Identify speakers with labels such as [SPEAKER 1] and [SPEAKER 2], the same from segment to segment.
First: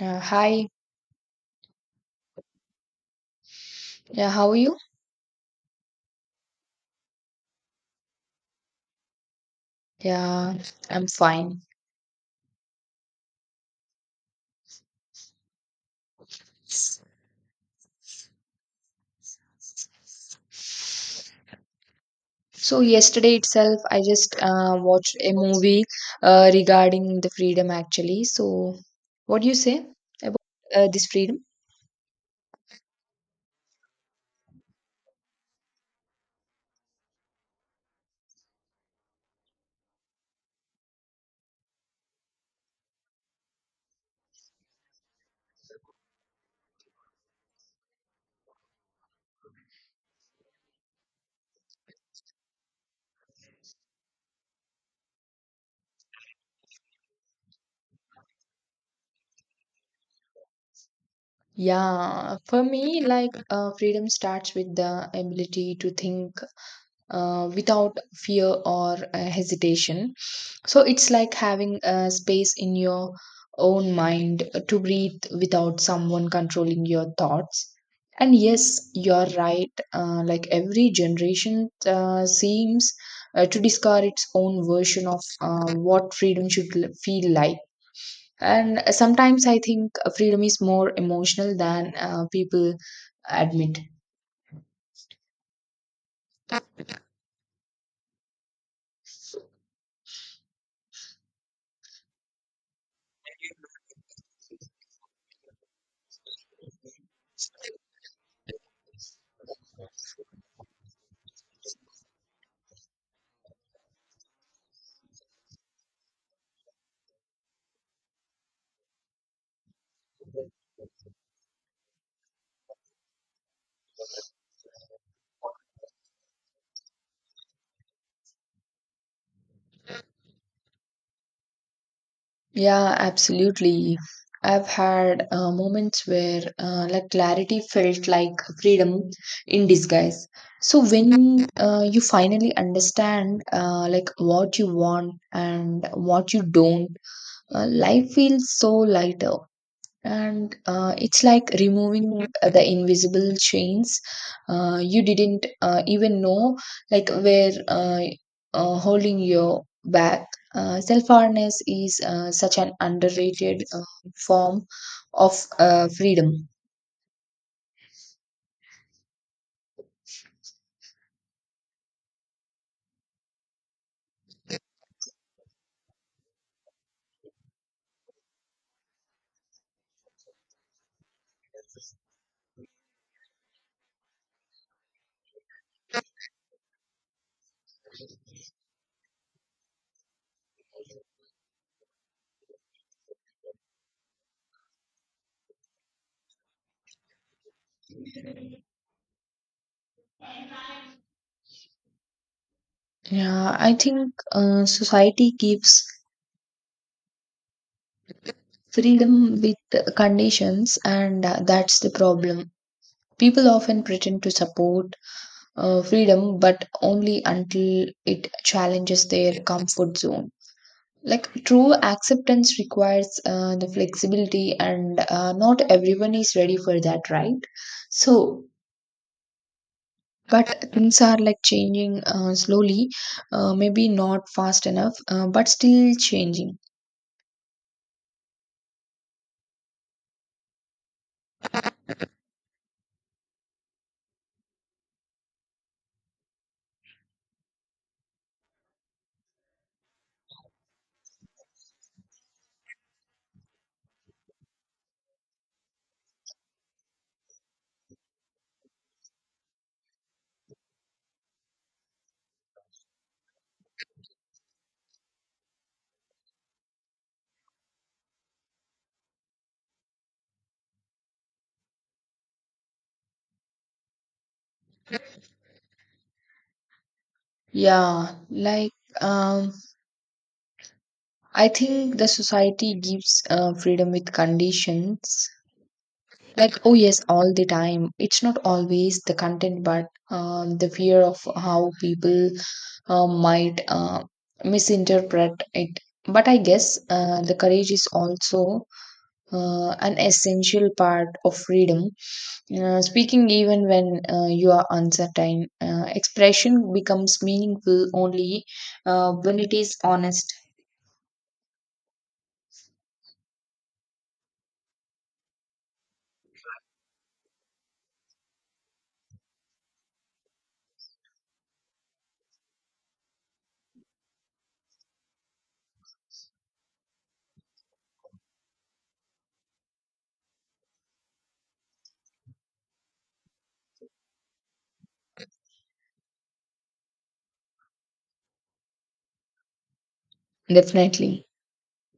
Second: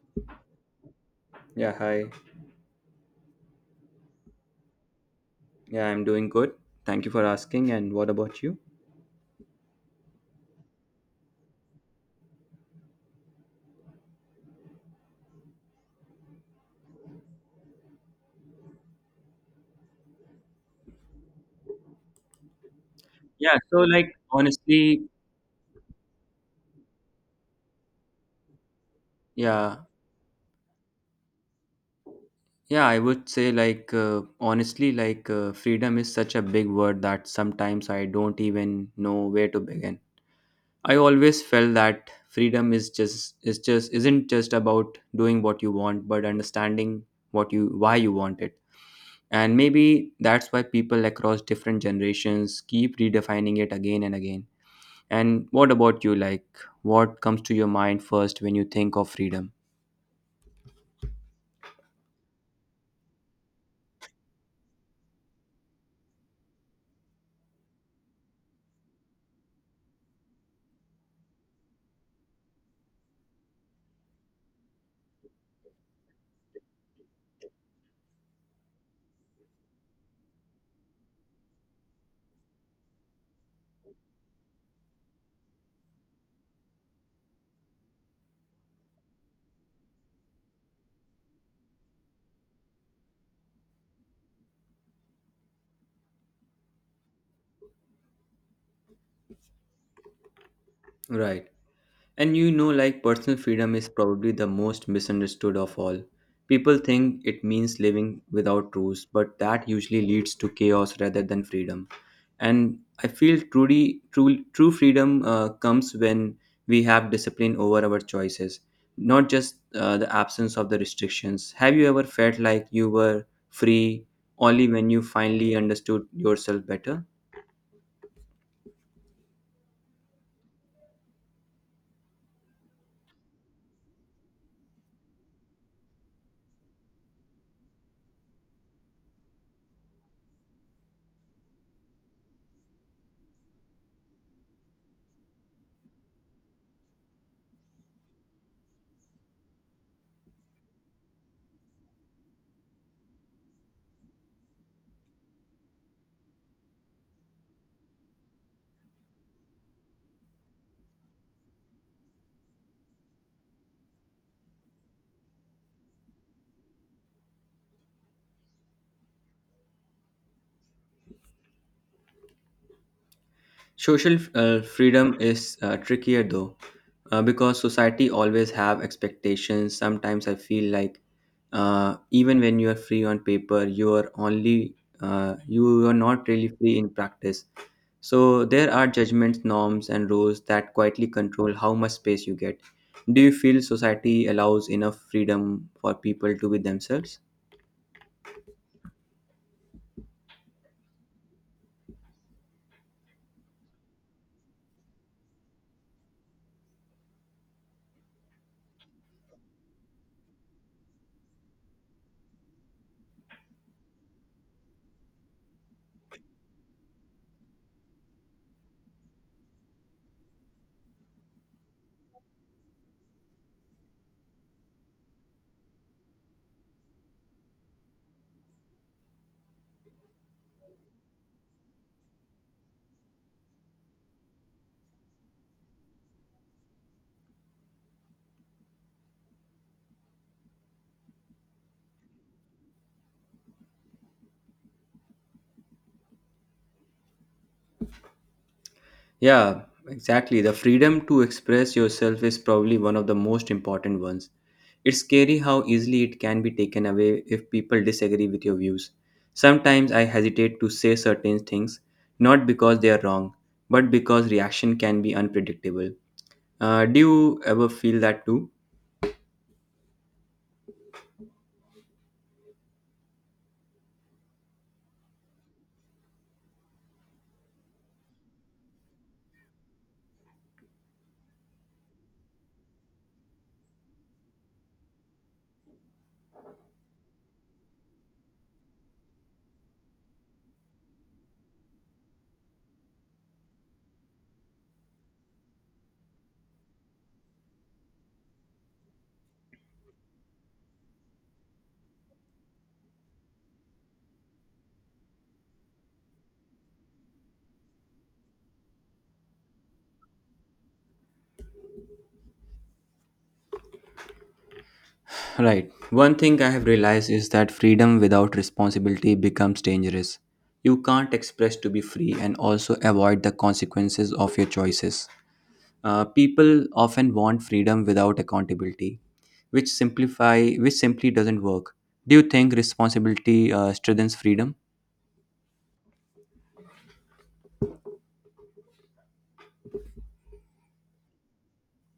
[SPEAKER 1] Hi.
[SPEAKER 2] Yeah, hi.
[SPEAKER 1] Yeah, how are you?
[SPEAKER 2] Yeah, I'm doing good. Thank you for asking. And what about you?
[SPEAKER 1] Yeah, I'm fine. So yesterday
[SPEAKER 2] Yeah, so
[SPEAKER 1] itself, I
[SPEAKER 2] like
[SPEAKER 1] just
[SPEAKER 2] honestly,
[SPEAKER 1] watched a movie regarding the freedom actually. So what do you
[SPEAKER 2] Yeah,
[SPEAKER 1] say about this freedom?
[SPEAKER 2] yeah, I would say, like, honestly, like, freedom is such a big word that sometimes I don't even know where to begin. I always felt that freedom is just isn't just about doing what you want, but understanding what you why you want it. And maybe that's why people across different generations keep redefining it again and again. And what about you? Like, what comes to your mind first when you think of freedom?
[SPEAKER 1] Yeah, for me, like freedom starts with the ability to think without fear or hesitation. So it's like having a space in your own mind to breathe without someone controlling your thoughts. And yes, you're right. Like every generation seems to discover its own version of what freedom should feel like. And sometimes I think freedom is more emotional than people admit.
[SPEAKER 2] Right. And you know, like personal freedom is probably the most misunderstood of all. People think it means living without rules, but that usually leads to chaos rather than freedom. And I feel true freedom comes when we have discipline over our choices, not just the absence of the restrictions. Have you ever felt like you were free only when you finally understood yourself better?
[SPEAKER 1] Yeah, absolutely. I've had moments where like clarity felt like freedom in disguise. So when you finally understand like what you want and what you don't, life feels so lighter and it's like removing the invisible chains you didn't even know like where holding your back. Uh, self-awareness is such an underrated form of freedom.
[SPEAKER 2] Social freedom is trickier though, because society always have expectations. Sometimes I feel like even when you are free on paper, you are not really free in practice. So there are judgments, norms, and rules that quietly control how much space you get. Do you feel society allows enough freedom for people to be themselves?
[SPEAKER 1] Yeah, I think society gives freedom with conditions and that's the problem. People often pretend to support freedom, but only until it challenges their comfort zone. Like true acceptance requires the flexibility, and not everyone is ready for that, right? So, but things are like changing slowly, maybe not fast enough, but still changing.
[SPEAKER 2] Yeah, exactly. The freedom to express yourself is probably one of the most important ones. It's scary how easily it can be taken away if people disagree with your views. Sometimes I hesitate to say certain things, not because they are wrong, but because reaction can be unpredictable. Do you ever feel that too?
[SPEAKER 1] Yeah, like um, I think the society gives freedom with conditions, like oh yes all the time. It's not always the content but the fear of how people might misinterpret it. But I guess the courage is also an essential part of freedom, speaking even when you are uncertain. Uh, expression becomes meaningful only when it is honest.
[SPEAKER 2] Right. One thing I have realized is that freedom without responsibility becomes dangerous. You can't express to be free and also avoid the consequences of your choices. People often want freedom without accountability, which simplify which simply doesn't work. Do you think responsibility strengthens freedom?
[SPEAKER 1] Definitely.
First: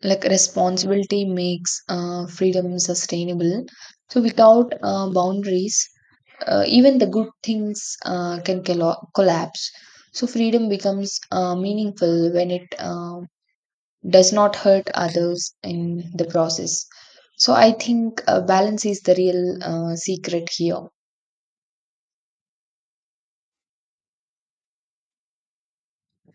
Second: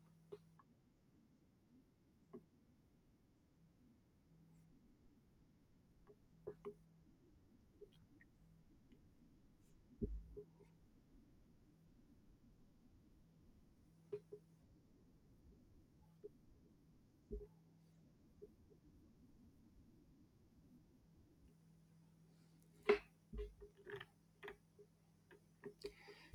[SPEAKER 1] Like responsibility makes freedom sustainable. So without boundaries even the good things collapse. So freedom becomes meaningful when it does not hurt others in the process. So I think balance is the real secret here.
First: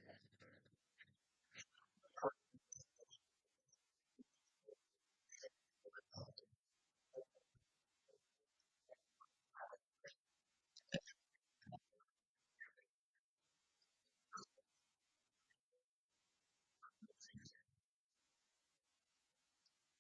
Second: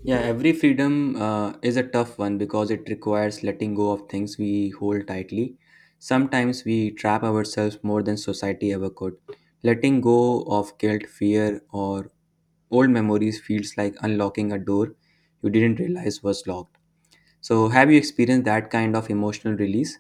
[SPEAKER 2] Yeah, every freedom is a tough one because it requires letting go of things we hold tightly. Sometimes we trap ourselves more than society ever could. Letting go of guilt, fear, or old memories feels like unlocking a door you didn't realize was locked. So have you experienced that kind of emotional release?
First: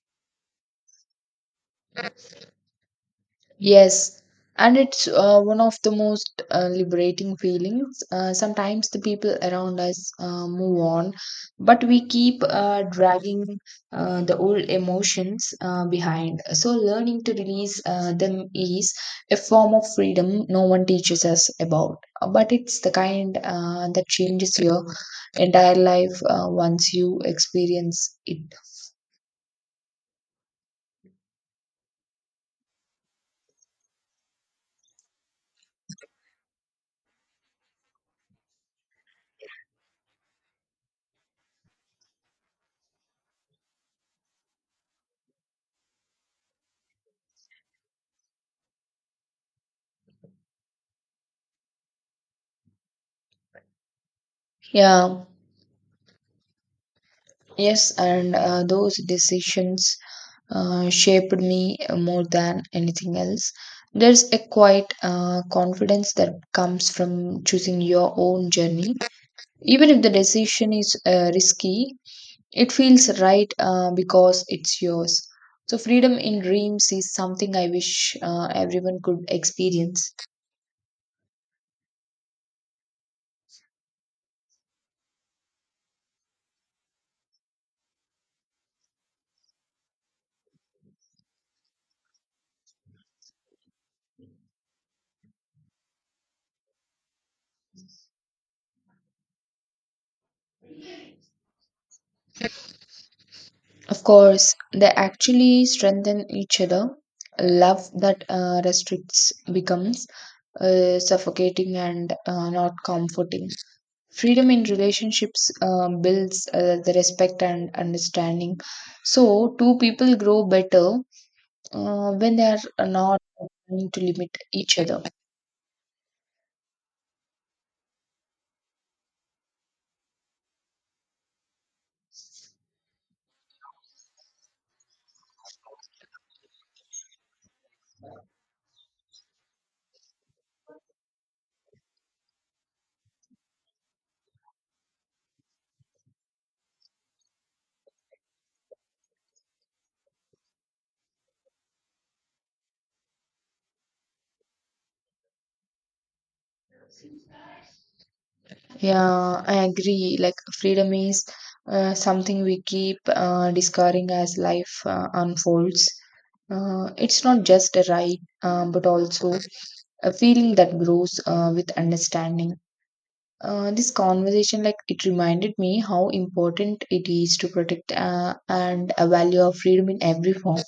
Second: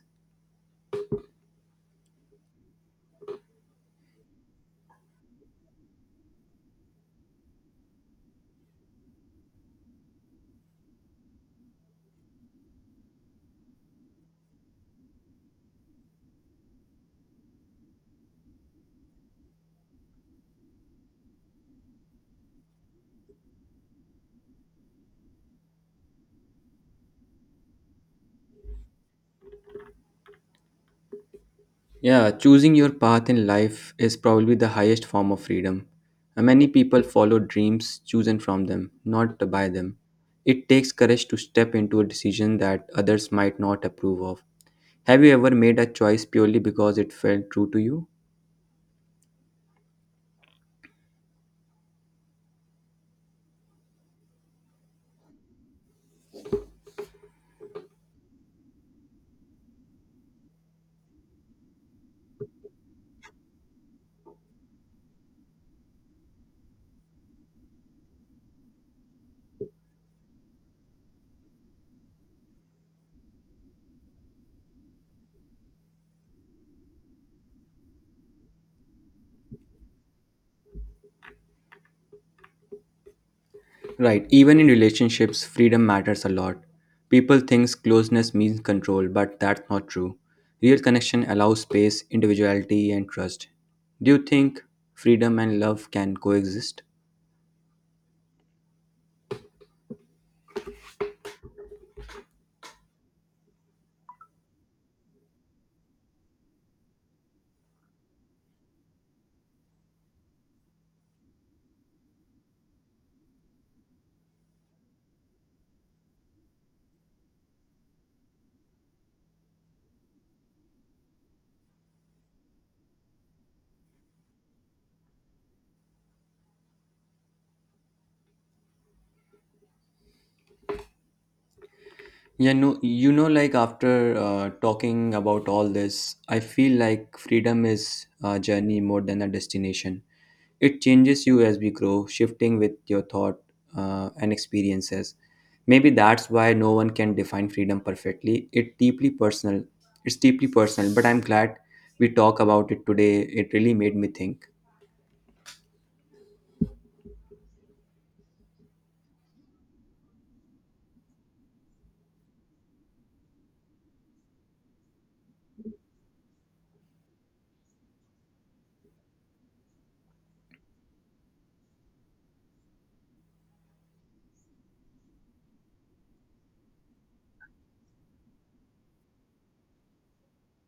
[SPEAKER 1] Yes, and it's one of the most liberating feelings. Sometimes the people around us move on, but we keep dragging the old emotions behind. So, learning to release them is a form of freedom no one teaches us about. But it's the kind that changes your entire life once you experience it.
[SPEAKER 2] Yeah, choosing your path in life is probably the highest form of freedom. Many people follow dreams chosen from them, not by them. It takes courage to step into a decision that others might not approve of. Have you ever made a choice purely because it felt true to you?
[SPEAKER 1] Yeah, yes, and those decisions shaped me more than anything else. There's a quiet confidence that comes from choosing your own journey. Even if the decision is risky, it feels right because it's yours. So, freedom in dreams is something I wish everyone could experience.
[SPEAKER 2] Right, even in relationships, freedom matters a lot. People think closeness means control, but that's not true. Real connection allows space, individuality, and trust. Do you think freedom and love can coexist?
[SPEAKER 1] Of course, they actually strengthen each other. Love that restricts becomes suffocating and not comforting. Freedom in relationships builds the respect and understanding, so two people grow better when they are not trying to limit each other.
[SPEAKER 2] Yeah, no, you know, like after talking about all this, I feel like freedom is a journey more than a destination. It changes you as we grow, shifting with your thought and experiences. Maybe that's why no one can define freedom perfectly. It's deeply personal, but I'm glad we talk about it today. It really made me think.
[SPEAKER 1] Yeah, I agree. Like freedom is something we keep discovering as life unfolds. Uh, it's not just a right but also a feeling that grows with understanding. This conversation, like, it reminded me how important it is to protect and a value of freedom in every form.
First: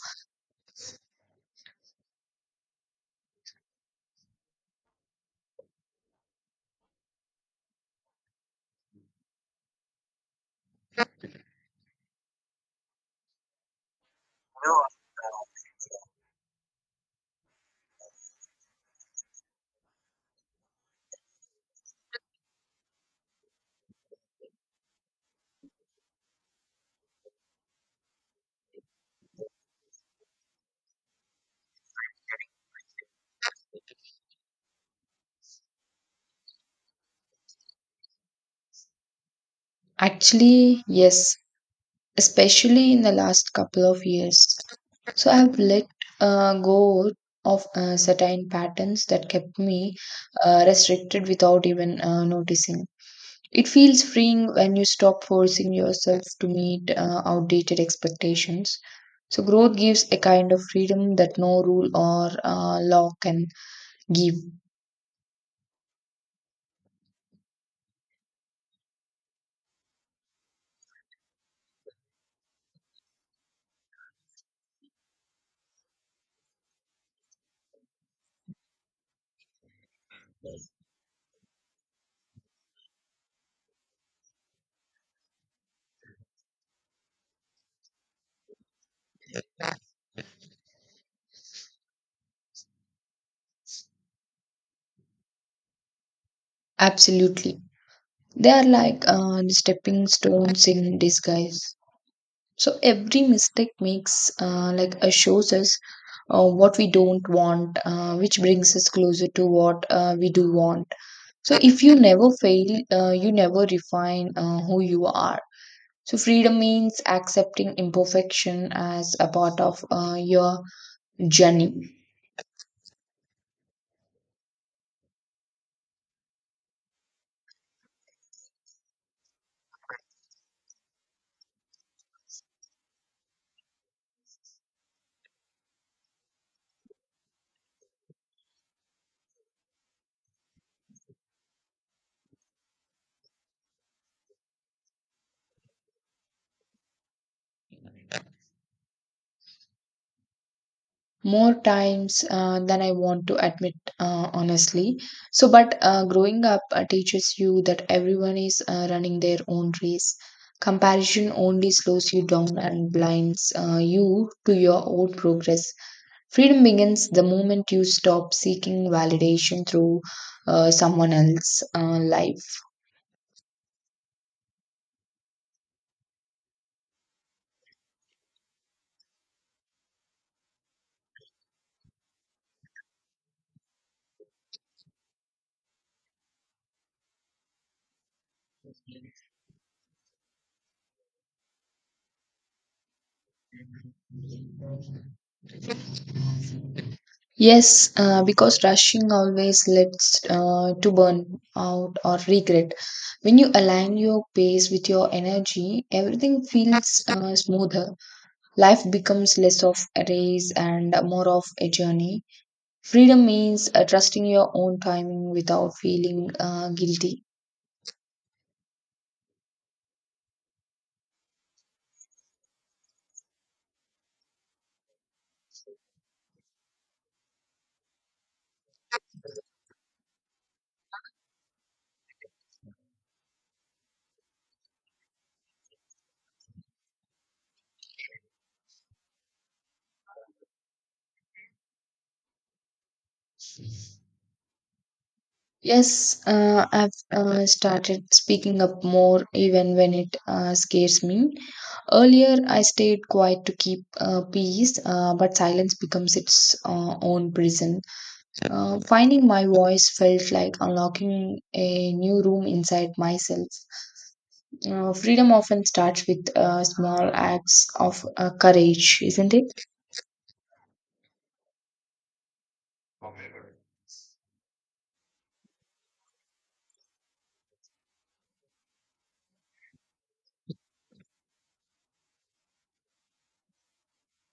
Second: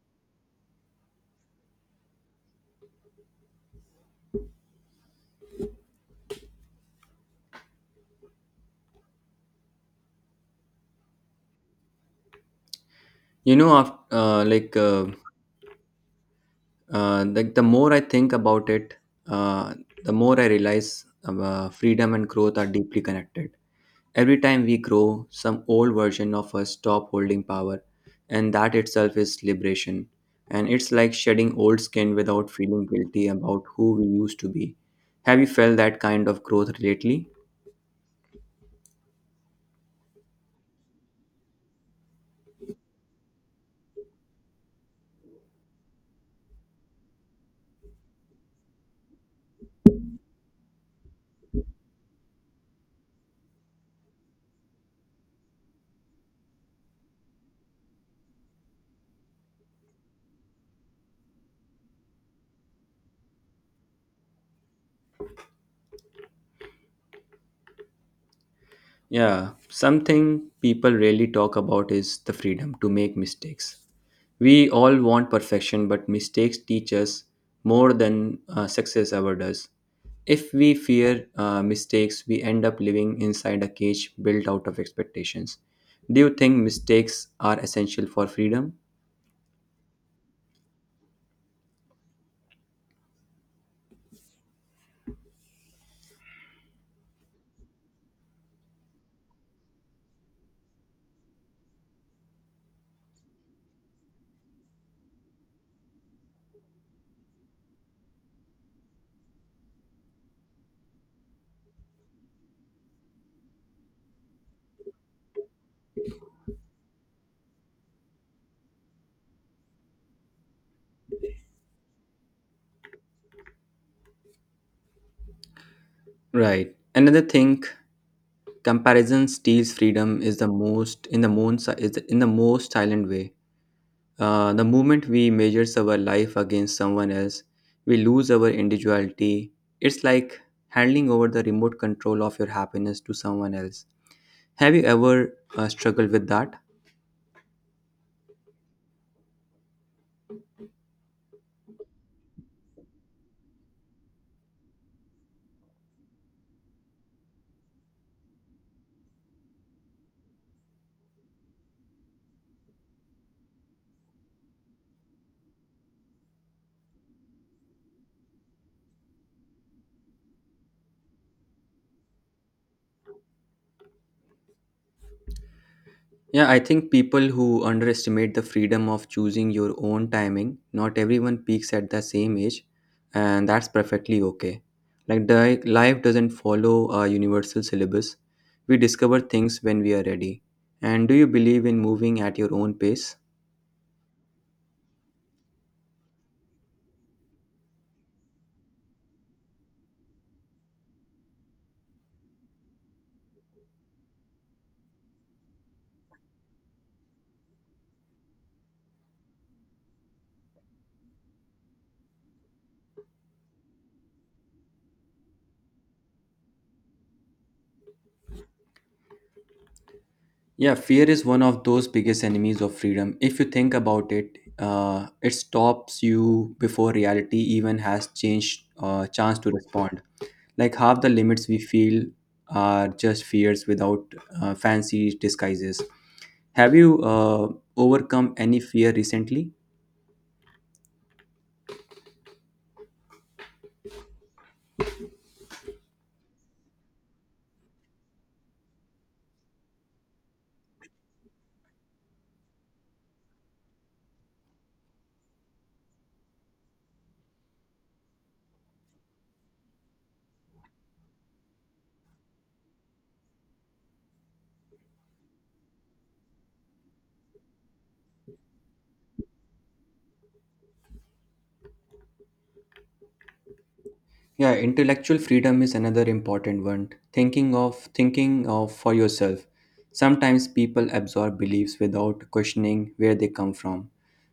[SPEAKER 2] You know, after, the more I think about it, uh, the more I realize freedom and growth are deeply connected. Every time we grow, some old version of us stop holding power, and that itself is liberation. And it's like shedding old skin without feeling guilty about who we used to be. Have you felt that kind of growth lately?
[SPEAKER 1] Actually, yes, especially in the last couple of years. So I've let go of certain patterns that kept me restricted without even noticing. It feels freeing when you stop forcing yourself to meet outdated expectations. So, growth gives a kind of freedom that no rule or law can give.
[SPEAKER 2] Yeah, something people rarely talk about is the freedom to make mistakes. We all want perfection, but mistakes teach us more than success ever does. If we fear mistakes, we end up living inside a cage built out of expectations. Do you think mistakes are essential for freedom?
[SPEAKER 1] Absolutely. They are like the stepping stones in disguise. So, every mistake makes, shows us what we don't want, which brings us closer to what we do want. So, if you never fail, you never refine who you are. So, freedom means accepting imperfection as a part of your journey.
[SPEAKER 2] Right. Another thing, comparison steals freedom is the most in the most is the- in the most silent way. The moment we measures our life against someone else, we lose our individuality. It's like handing over the remote control of your happiness to someone else. Have you ever struggled with that?
[SPEAKER 1] More times than I want to admit, honestly. So, but growing up teaches you that everyone is running their own race. Comparison only slows you down and blinds you to your own progress. Freedom begins the moment you stop seeking validation through someone else's life.
[SPEAKER 2] Yeah, I think people who underestimate the freedom of choosing your own timing, not everyone peaks at the same age, and that's perfectly okay. Like, life doesn't follow a universal syllabus. We discover things when we are ready. And do you believe in moving at your own pace?
[SPEAKER 1] Yes, because rushing always leads to burn out or regret. When you align your pace with your energy, everything feels smoother. Life becomes less of a race and more of a journey. Freedom means trusting your own timing without feeling guilty.
[SPEAKER 2] Yeah, fear is one of those biggest enemies of freedom. If you think about it, it stops you before reality even has changed chance to respond. Like half the limits we feel are just fears without fancy disguises. Have you overcome any fear recently?
[SPEAKER 1] Yes, I've started speaking up more even when it scares me. Earlier, I stayed quiet to keep peace, but silence becomes its own prison. Finding my voice felt like unlocking a new room inside myself. Freedom often starts with small acts of courage, isn't it?
[SPEAKER 2] Yeah, intellectual freedom is another important one. Thinking of for yourself. Sometimes people absorb beliefs without questioning where they come from.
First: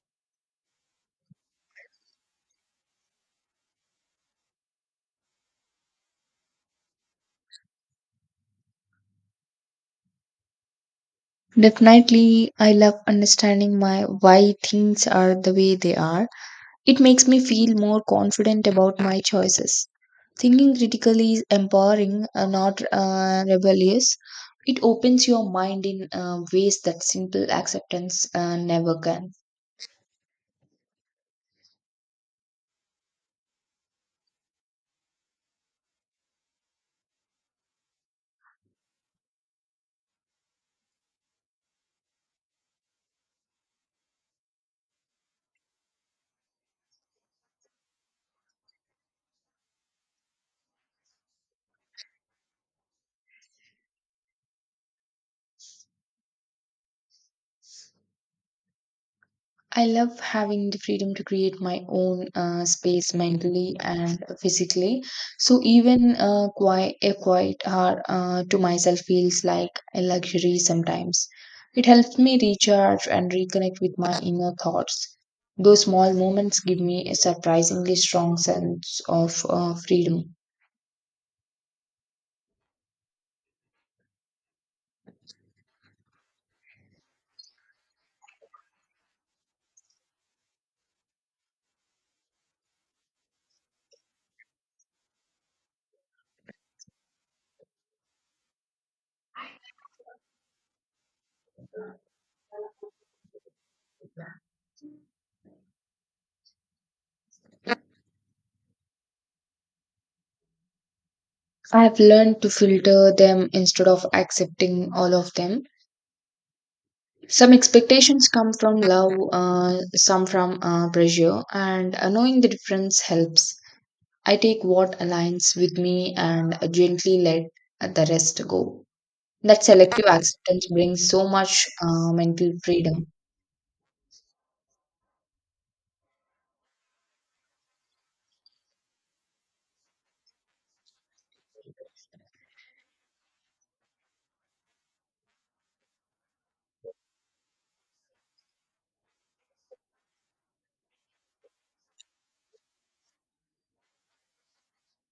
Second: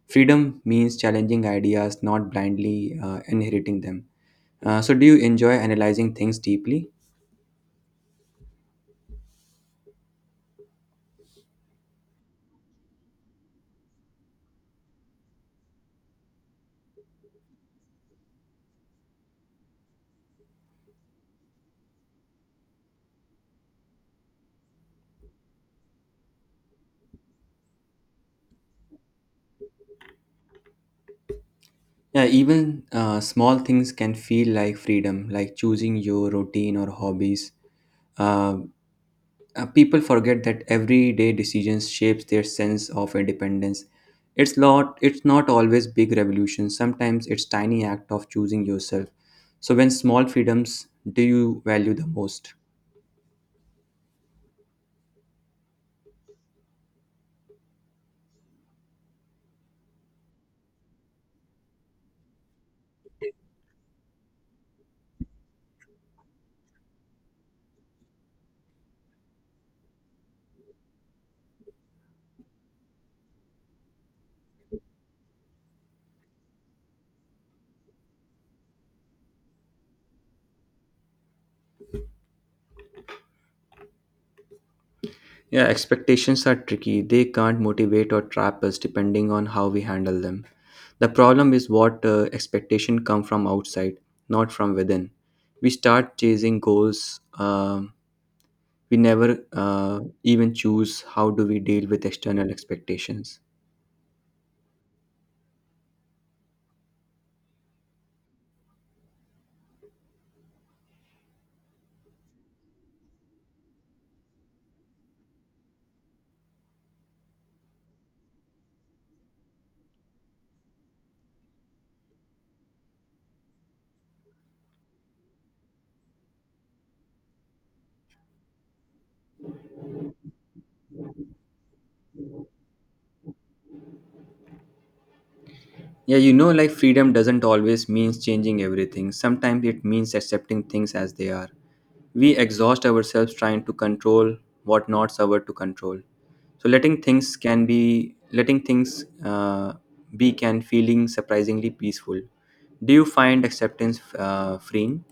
[SPEAKER 2] Freedom means challenging ideas, not blindly inheriting them. So, do you enjoy analyzing things deeply?
[SPEAKER 1] Definitely, I love understanding my why things are the way they are. It makes me feel more confident about my choices. Thinking critically is empowering, not rebellious. It opens your mind in ways that simple acceptance never can.
[SPEAKER 2] Yeah, even small things can feel like freedom, like choosing your routine or hobbies. Uh, people forget that everyday decisions shapes their sense of independence. It's not always big revolutions. Sometimes it's tiny act of choosing yourself. So when small freedoms do you value the most?
[SPEAKER 1] I love having the freedom to create my own space mentally and physically. So even a quiet hour to myself feels like a luxury sometimes. It helps me recharge and reconnect with my inner thoughts. Those small moments give me a surprisingly strong sense of freedom.
[SPEAKER 2] Yeah, expectations are tricky. They can't motivate or trap us depending on how we handle them. The problem is what expectation come from outside, not from within. We start chasing goals, um we never even choose how do we deal with external expectations.
[SPEAKER 1] I have learned to filter them instead of accepting all of them. Some expectations come from love, some from pressure, and knowing the difference helps. I take what aligns with me and gently let the rest go. That selective acceptance brings so much mental freedom.
[SPEAKER 2] Yeah, you know, like freedom doesn't always means changing everything. Sometimes it means accepting things as they are. We exhaust ourselves trying to control what not our to control. So letting things be can feeling surprisingly peaceful. Do you find acceptance freeing?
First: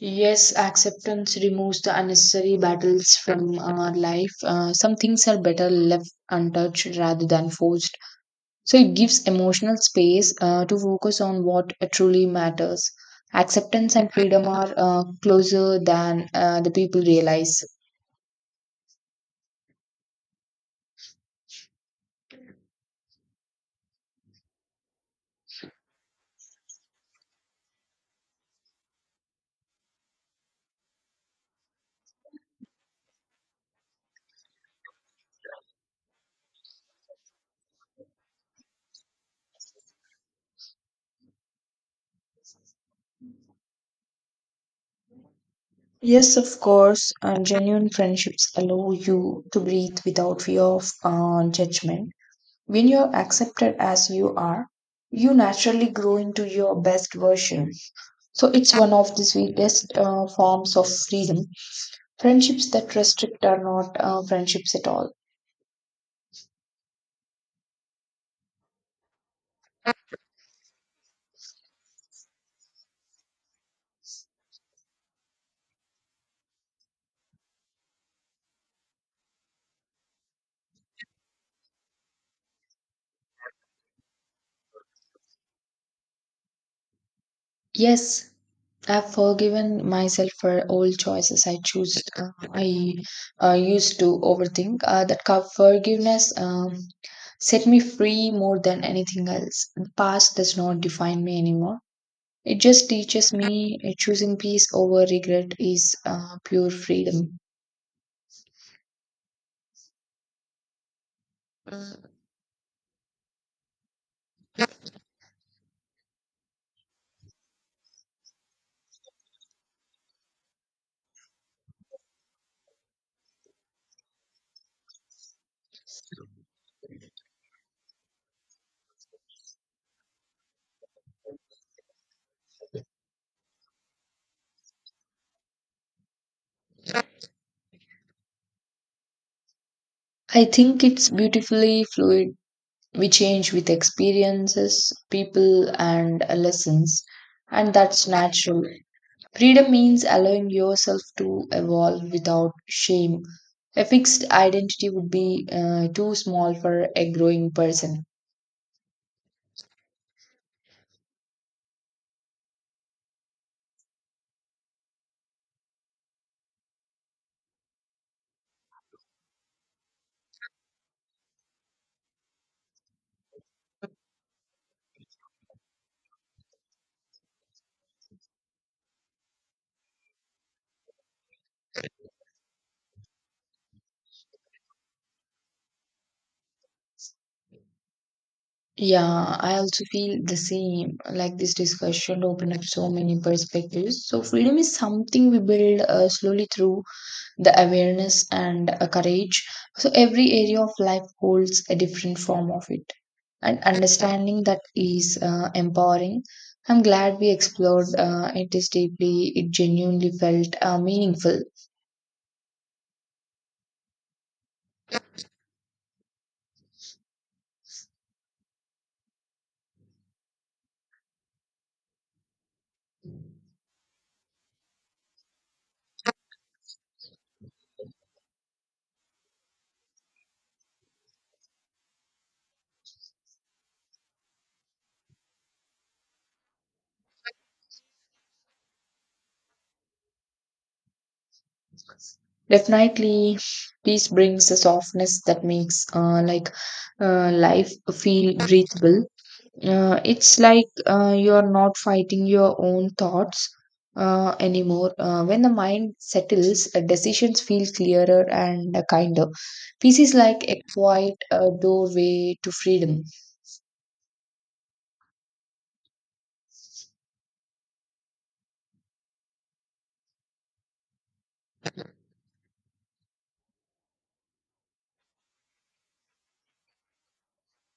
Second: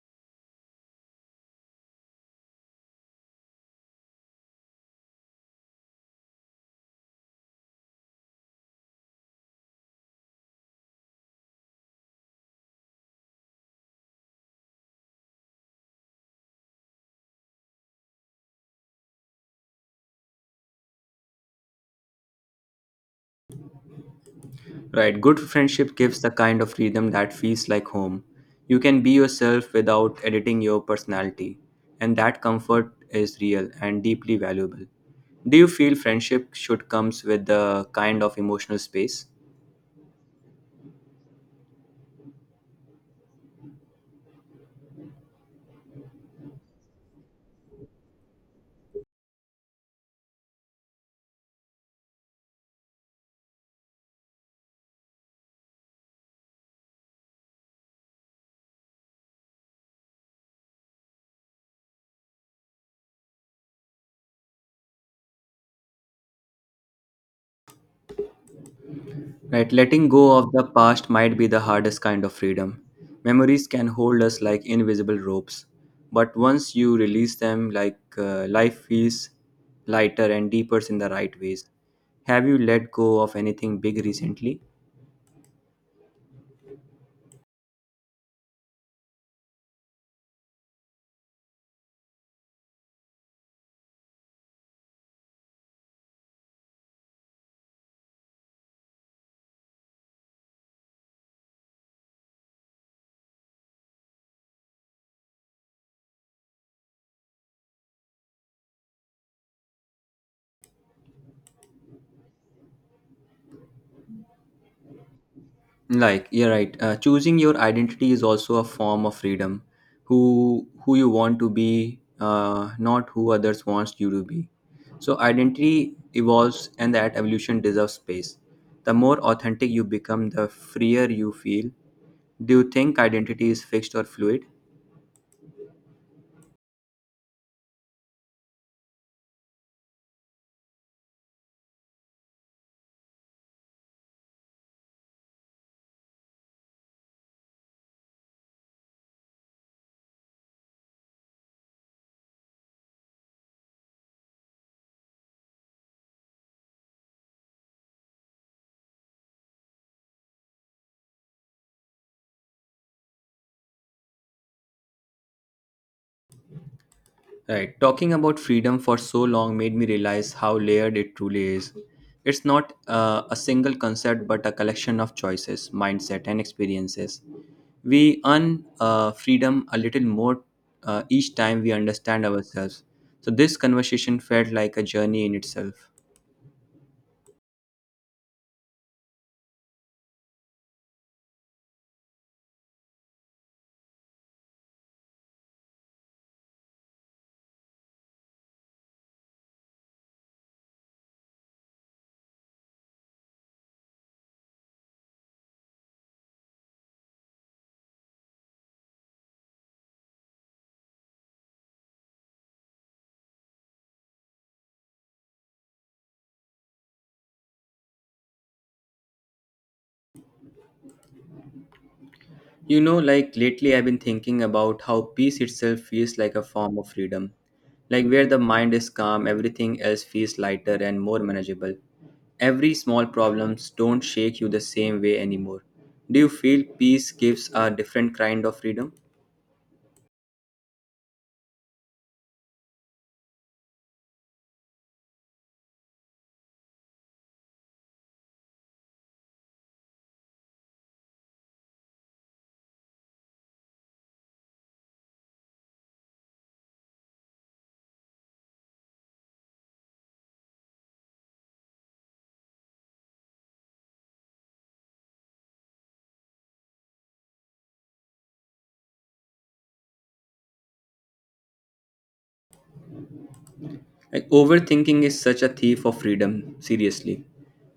[SPEAKER 1] Yes, acceptance removes the unnecessary battles from our life. Some things are better left untouched rather than forced. So it gives emotional space to focus on what truly matters. Acceptance and freedom are closer than the people realize.
[SPEAKER 2] Right, good friendship gives the kind of freedom that feels like home. You can be yourself without editing your personality, and that comfort is real and deeply valuable. Do you feel friendship should comes with the kind of emotional space?
[SPEAKER 1] Yes, of course, and genuine friendships allow you to breathe without fear of judgment. When you're accepted as you are, you naturally grow into your best version. So it's one of the sweetest forms of freedom. Friendships that restrict are not friendships at all.
[SPEAKER 2] Right, letting go of the past might be the hardest kind of freedom. Memories can hold us like invisible ropes, but once you release them, like life feels lighter and deeper in the right ways. Have you let go of anything big recently?
[SPEAKER 1] Yes, I've forgiven myself for old choices I choose. I used to overthink. That forgiveness set me free more than anything else. The past does not define me anymore. It just teaches me choosing peace over regret is pure freedom.
[SPEAKER 2] Like you're right, choosing your identity is also a form of freedom. Who you want to be, not who others wants you to be. So identity evolves, and that evolution deserves space. The more authentic you become, the freer you feel. Do you think identity is fixed or fluid?
[SPEAKER 1] I think it's beautifully fluid. We change with experiences, people, and lessons, and that's natural. Freedom means allowing yourself to evolve without shame. A fixed identity would be too small for a growing person.
[SPEAKER 2] Right. Talking about freedom for so long made me realize how layered it truly is. It's not a single concept, but a collection of choices, mindset, and experiences. We earn freedom a little more each time we understand ourselves. So, this conversation felt like a journey in itself.
[SPEAKER 1] Yeah, I also feel the same. Like this discussion opened up so many perspectives. So, freedom is something we build slowly through the awareness and a courage. So every area of life holds a different form of it. And understanding that is empowering. I'm glad we explored it is deeply, it genuinely felt meaningful.
[SPEAKER 2] You know, like lately I've been thinking about how peace itself feels like a form of freedom. Like where the mind is calm, everything else feels lighter and more manageable. Every small problems don't shake you the same way anymore. Do you feel peace gives a different kind of freedom?
[SPEAKER 1] Definitely, peace brings a softness that makes life feel breathable. It's like you're not fighting your own thoughts anymore. When the mind settles, decisions feel clearer and kinder. Peace is like a quiet doorway to freedom.
[SPEAKER 2] Like overthinking is such a thief of freedom, seriously.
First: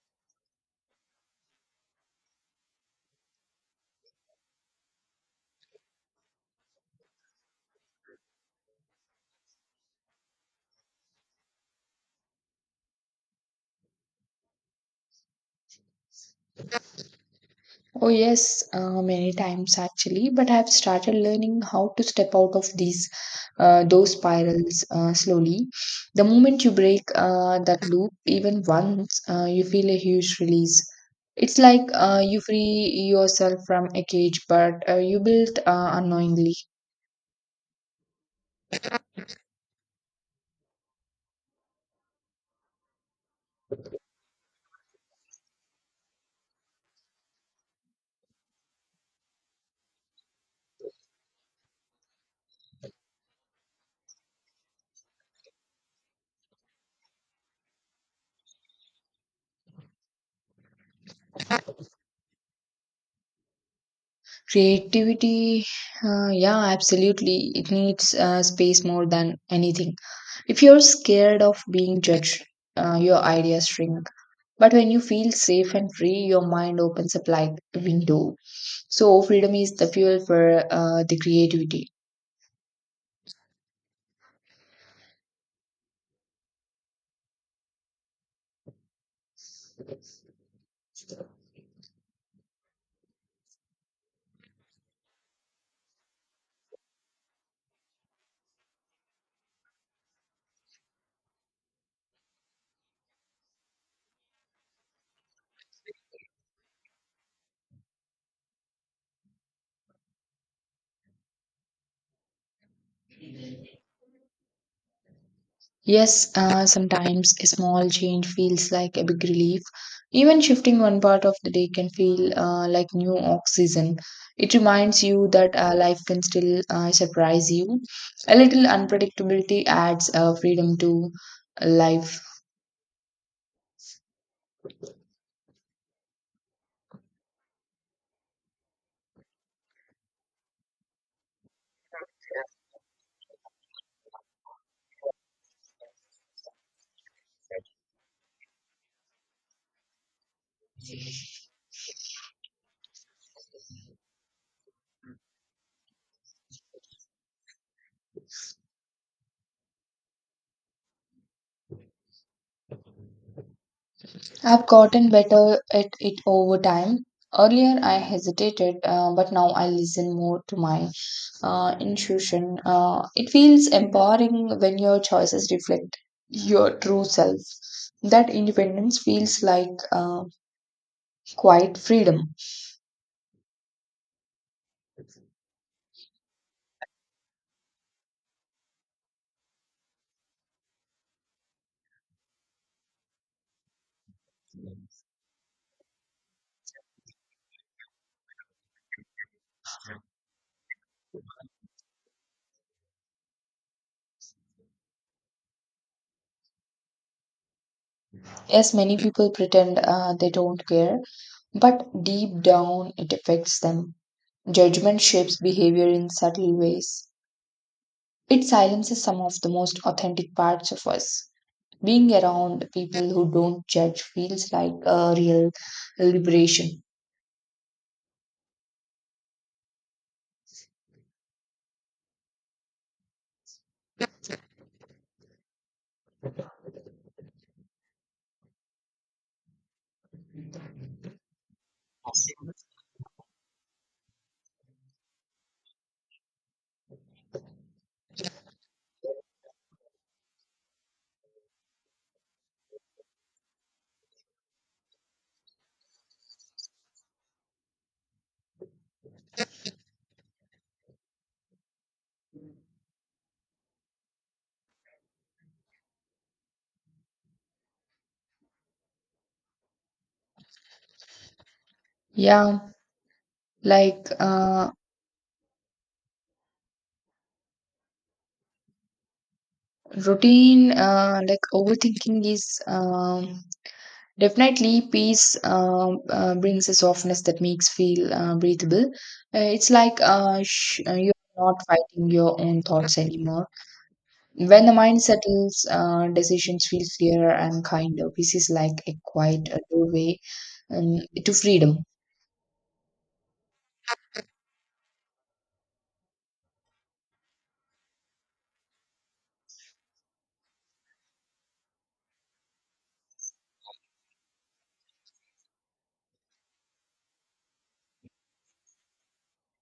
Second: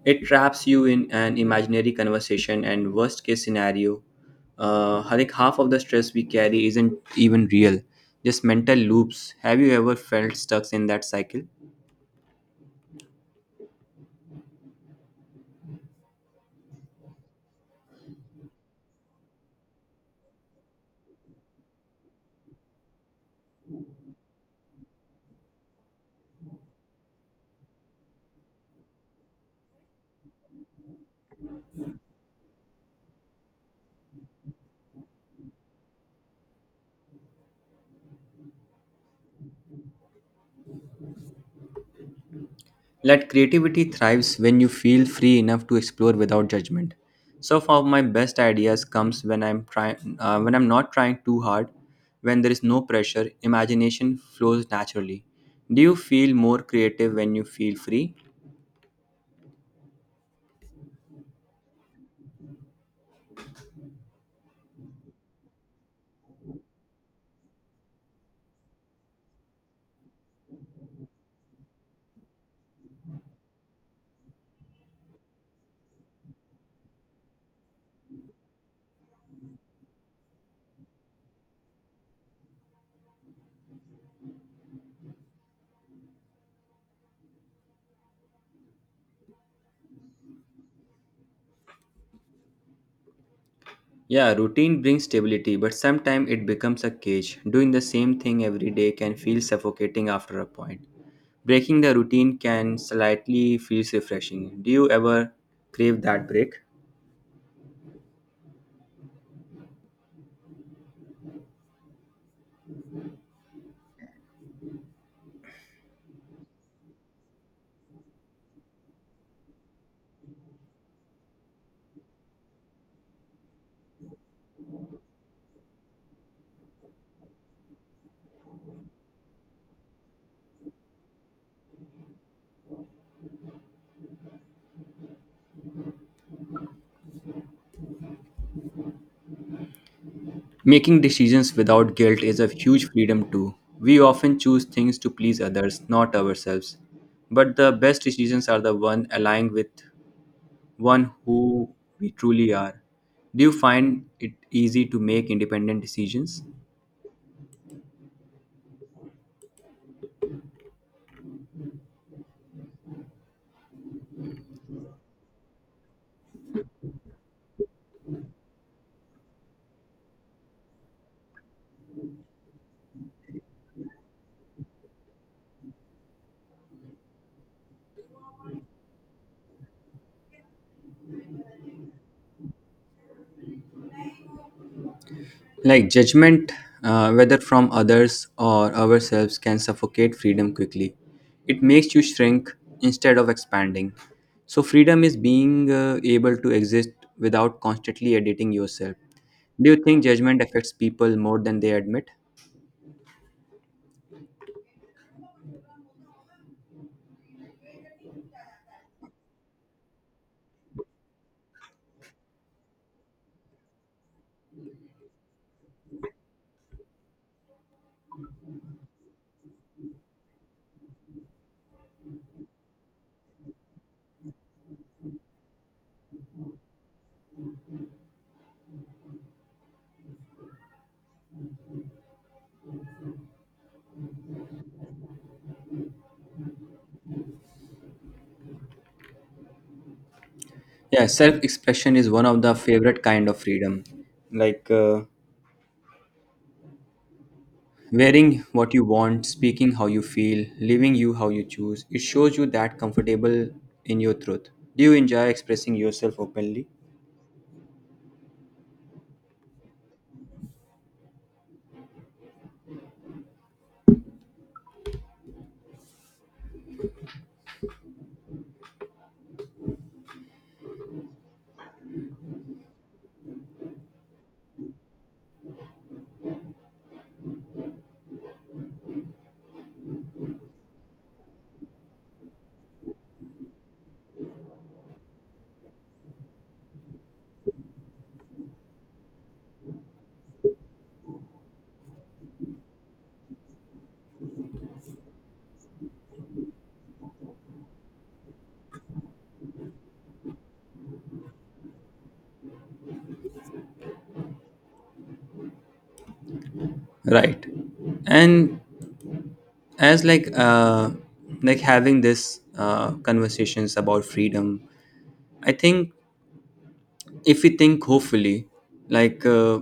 [SPEAKER 2] It traps you in an imaginary conversation and worst case scenario. Like half of the stress we carry isn't even real, just mental loops. Have you ever felt stuck in that cycle?
[SPEAKER 1] Oh, yes, many times actually, but I've started learning how to step out of these those spirals slowly. The moment you break that loop, even once, you feel a huge release. It's like you free yourself from a cage, but you built unknowingly.
[SPEAKER 2] Let creativity thrives when you feel free enough to explore without judgment. So far, my best ideas comes when I'm trying, when I'm not trying too hard, when there is no pressure. Imagination flows naturally. Do you feel more creative when you feel free?
[SPEAKER 1] Creativity, yeah, absolutely. It needs space more than anything. If you're scared of being judged, your ideas shrink. But when you feel safe and free, your mind opens up like a window. So, freedom is the fuel for the creativity.
[SPEAKER 2] Yeah, routine brings stability, but sometimes it becomes a cage. Doing the same thing every day can feel suffocating after a point. Breaking the routine can slightly feels refreshing. Do you ever crave that break?
[SPEAKER 1] Yes, sometimes a small change feels like a big relief. Even shifting one part of the day can feel like new oxygen. It reminds you that life can still surprise you. A little unpredictability adds freedom to life.
[SPEAKER 2] Making decisions without guilt is a huge freedom, too. We often choose things to please others, not ourselves. But the best decisions are the one aligned with one who we truly are. Do you find it easy to make independent decisions?
[SPEAKER 1] I've gotten better at it over time. Earlier, I hesitated, but now I listen more to my intuition. It feels empowering when your choices reflect your true self. That independence feels like quiet freedom.
[SPEAKER 2] Like judgment, whether from others or ourselves, can suffocate freedom quickly. It makes you shrink instead of expanding. So, freedom is being able to exist without constantly editing yourself. Do you think judgment affects people more than they admit?
[SPEAKER 1] Yes, many people pretend they don't care, but deep down it affects them. Judgment shapes behavior in subtle ways. It silences some of the most authentic parts of us. Being around people who don't judge feels like a real liberation.
[SPEAKER 2] Yeah, self expression is one of the favorite kind of freedom. Like, wearing what you want, speaking how you feel, living you how you choose, it shows you that comfortable in your truth. Do you enjoy expressing yourself openly?
[SPEAKER 1] Yeah, like routine, like overthinking is definitely peace brings a softness that makes feel breathable. It's like you're not fighting your own thoughts anymore. When the mind settles, decisions feel clearer and kinder. Peace is like a quiet doorway um, to freedom.
[SPEAKER 2] Right. And as like having this conversations about freedom, I think if we think hopefully like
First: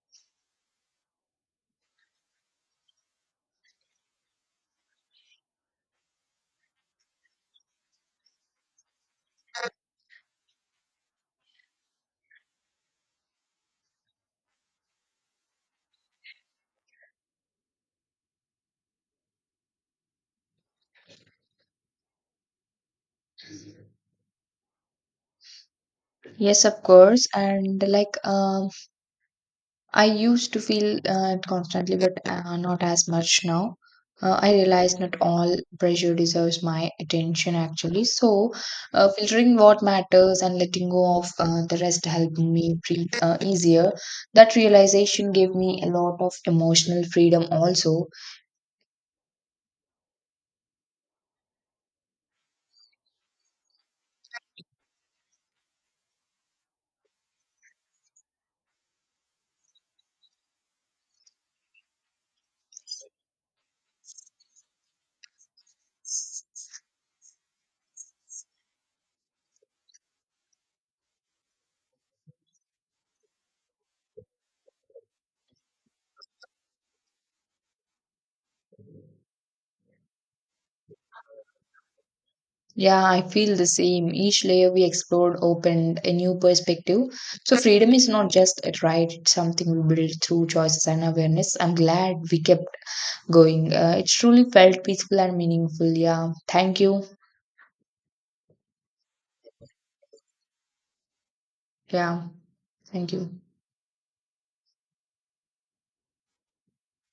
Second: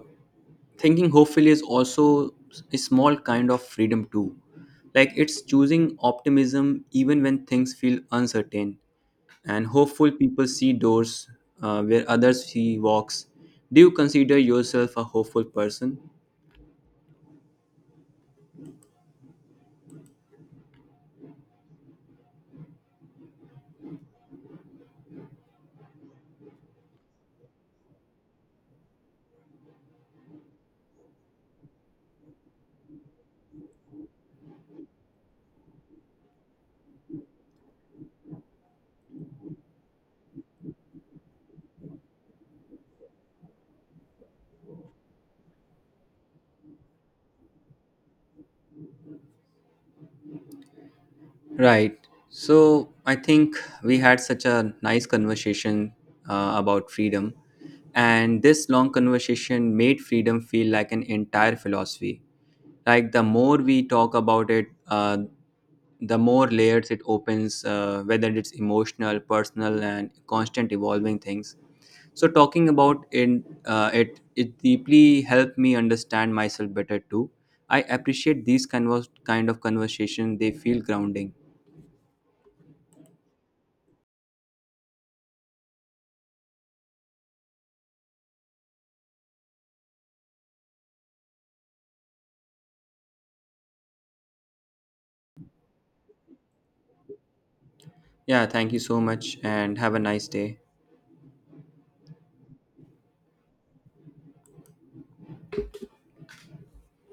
[SPEAKER 2] thinking hopefully is also a small kind of freedom too. Like it's choosing optimism even when things feel uncertain, and hopeful people see doors where others see walks. Do you consider yourself a hopeful person?
[SPEAKER 1] Yes, of course. And like, I used to feel it constantly, but not as much now. I realize not all pressure deserves my attention actually. So, filtering what matters and letting go of the rest helped me breathe easier. That realization gave me a lot of emotional freedom also.
[SPEAKER 2] Right. So I think we had such a nice conversation about freedom, and this long conversation made freedom feel like an entire philosophy. Like the more we talk about it, the more layers it opens, whether it's emotional, personal, and constant evolving things. So talking about in it, it deeply helped me understand myself better too. I appreciate these kind of conversation. They feel grounding.
[SPEAKER 1] Yeah, I feel the same. Each layer we explored opened a new perspective. So, freedom is not just a right, it's something we build through choices and awareness. I'm glad we kept going. It truly felt peaceful and meaningful. Yeah, thank you.
[SPEAKER 2] Yeah, thank you so much and have a nice day.
[SPEAKER 1] Yeah, thank you.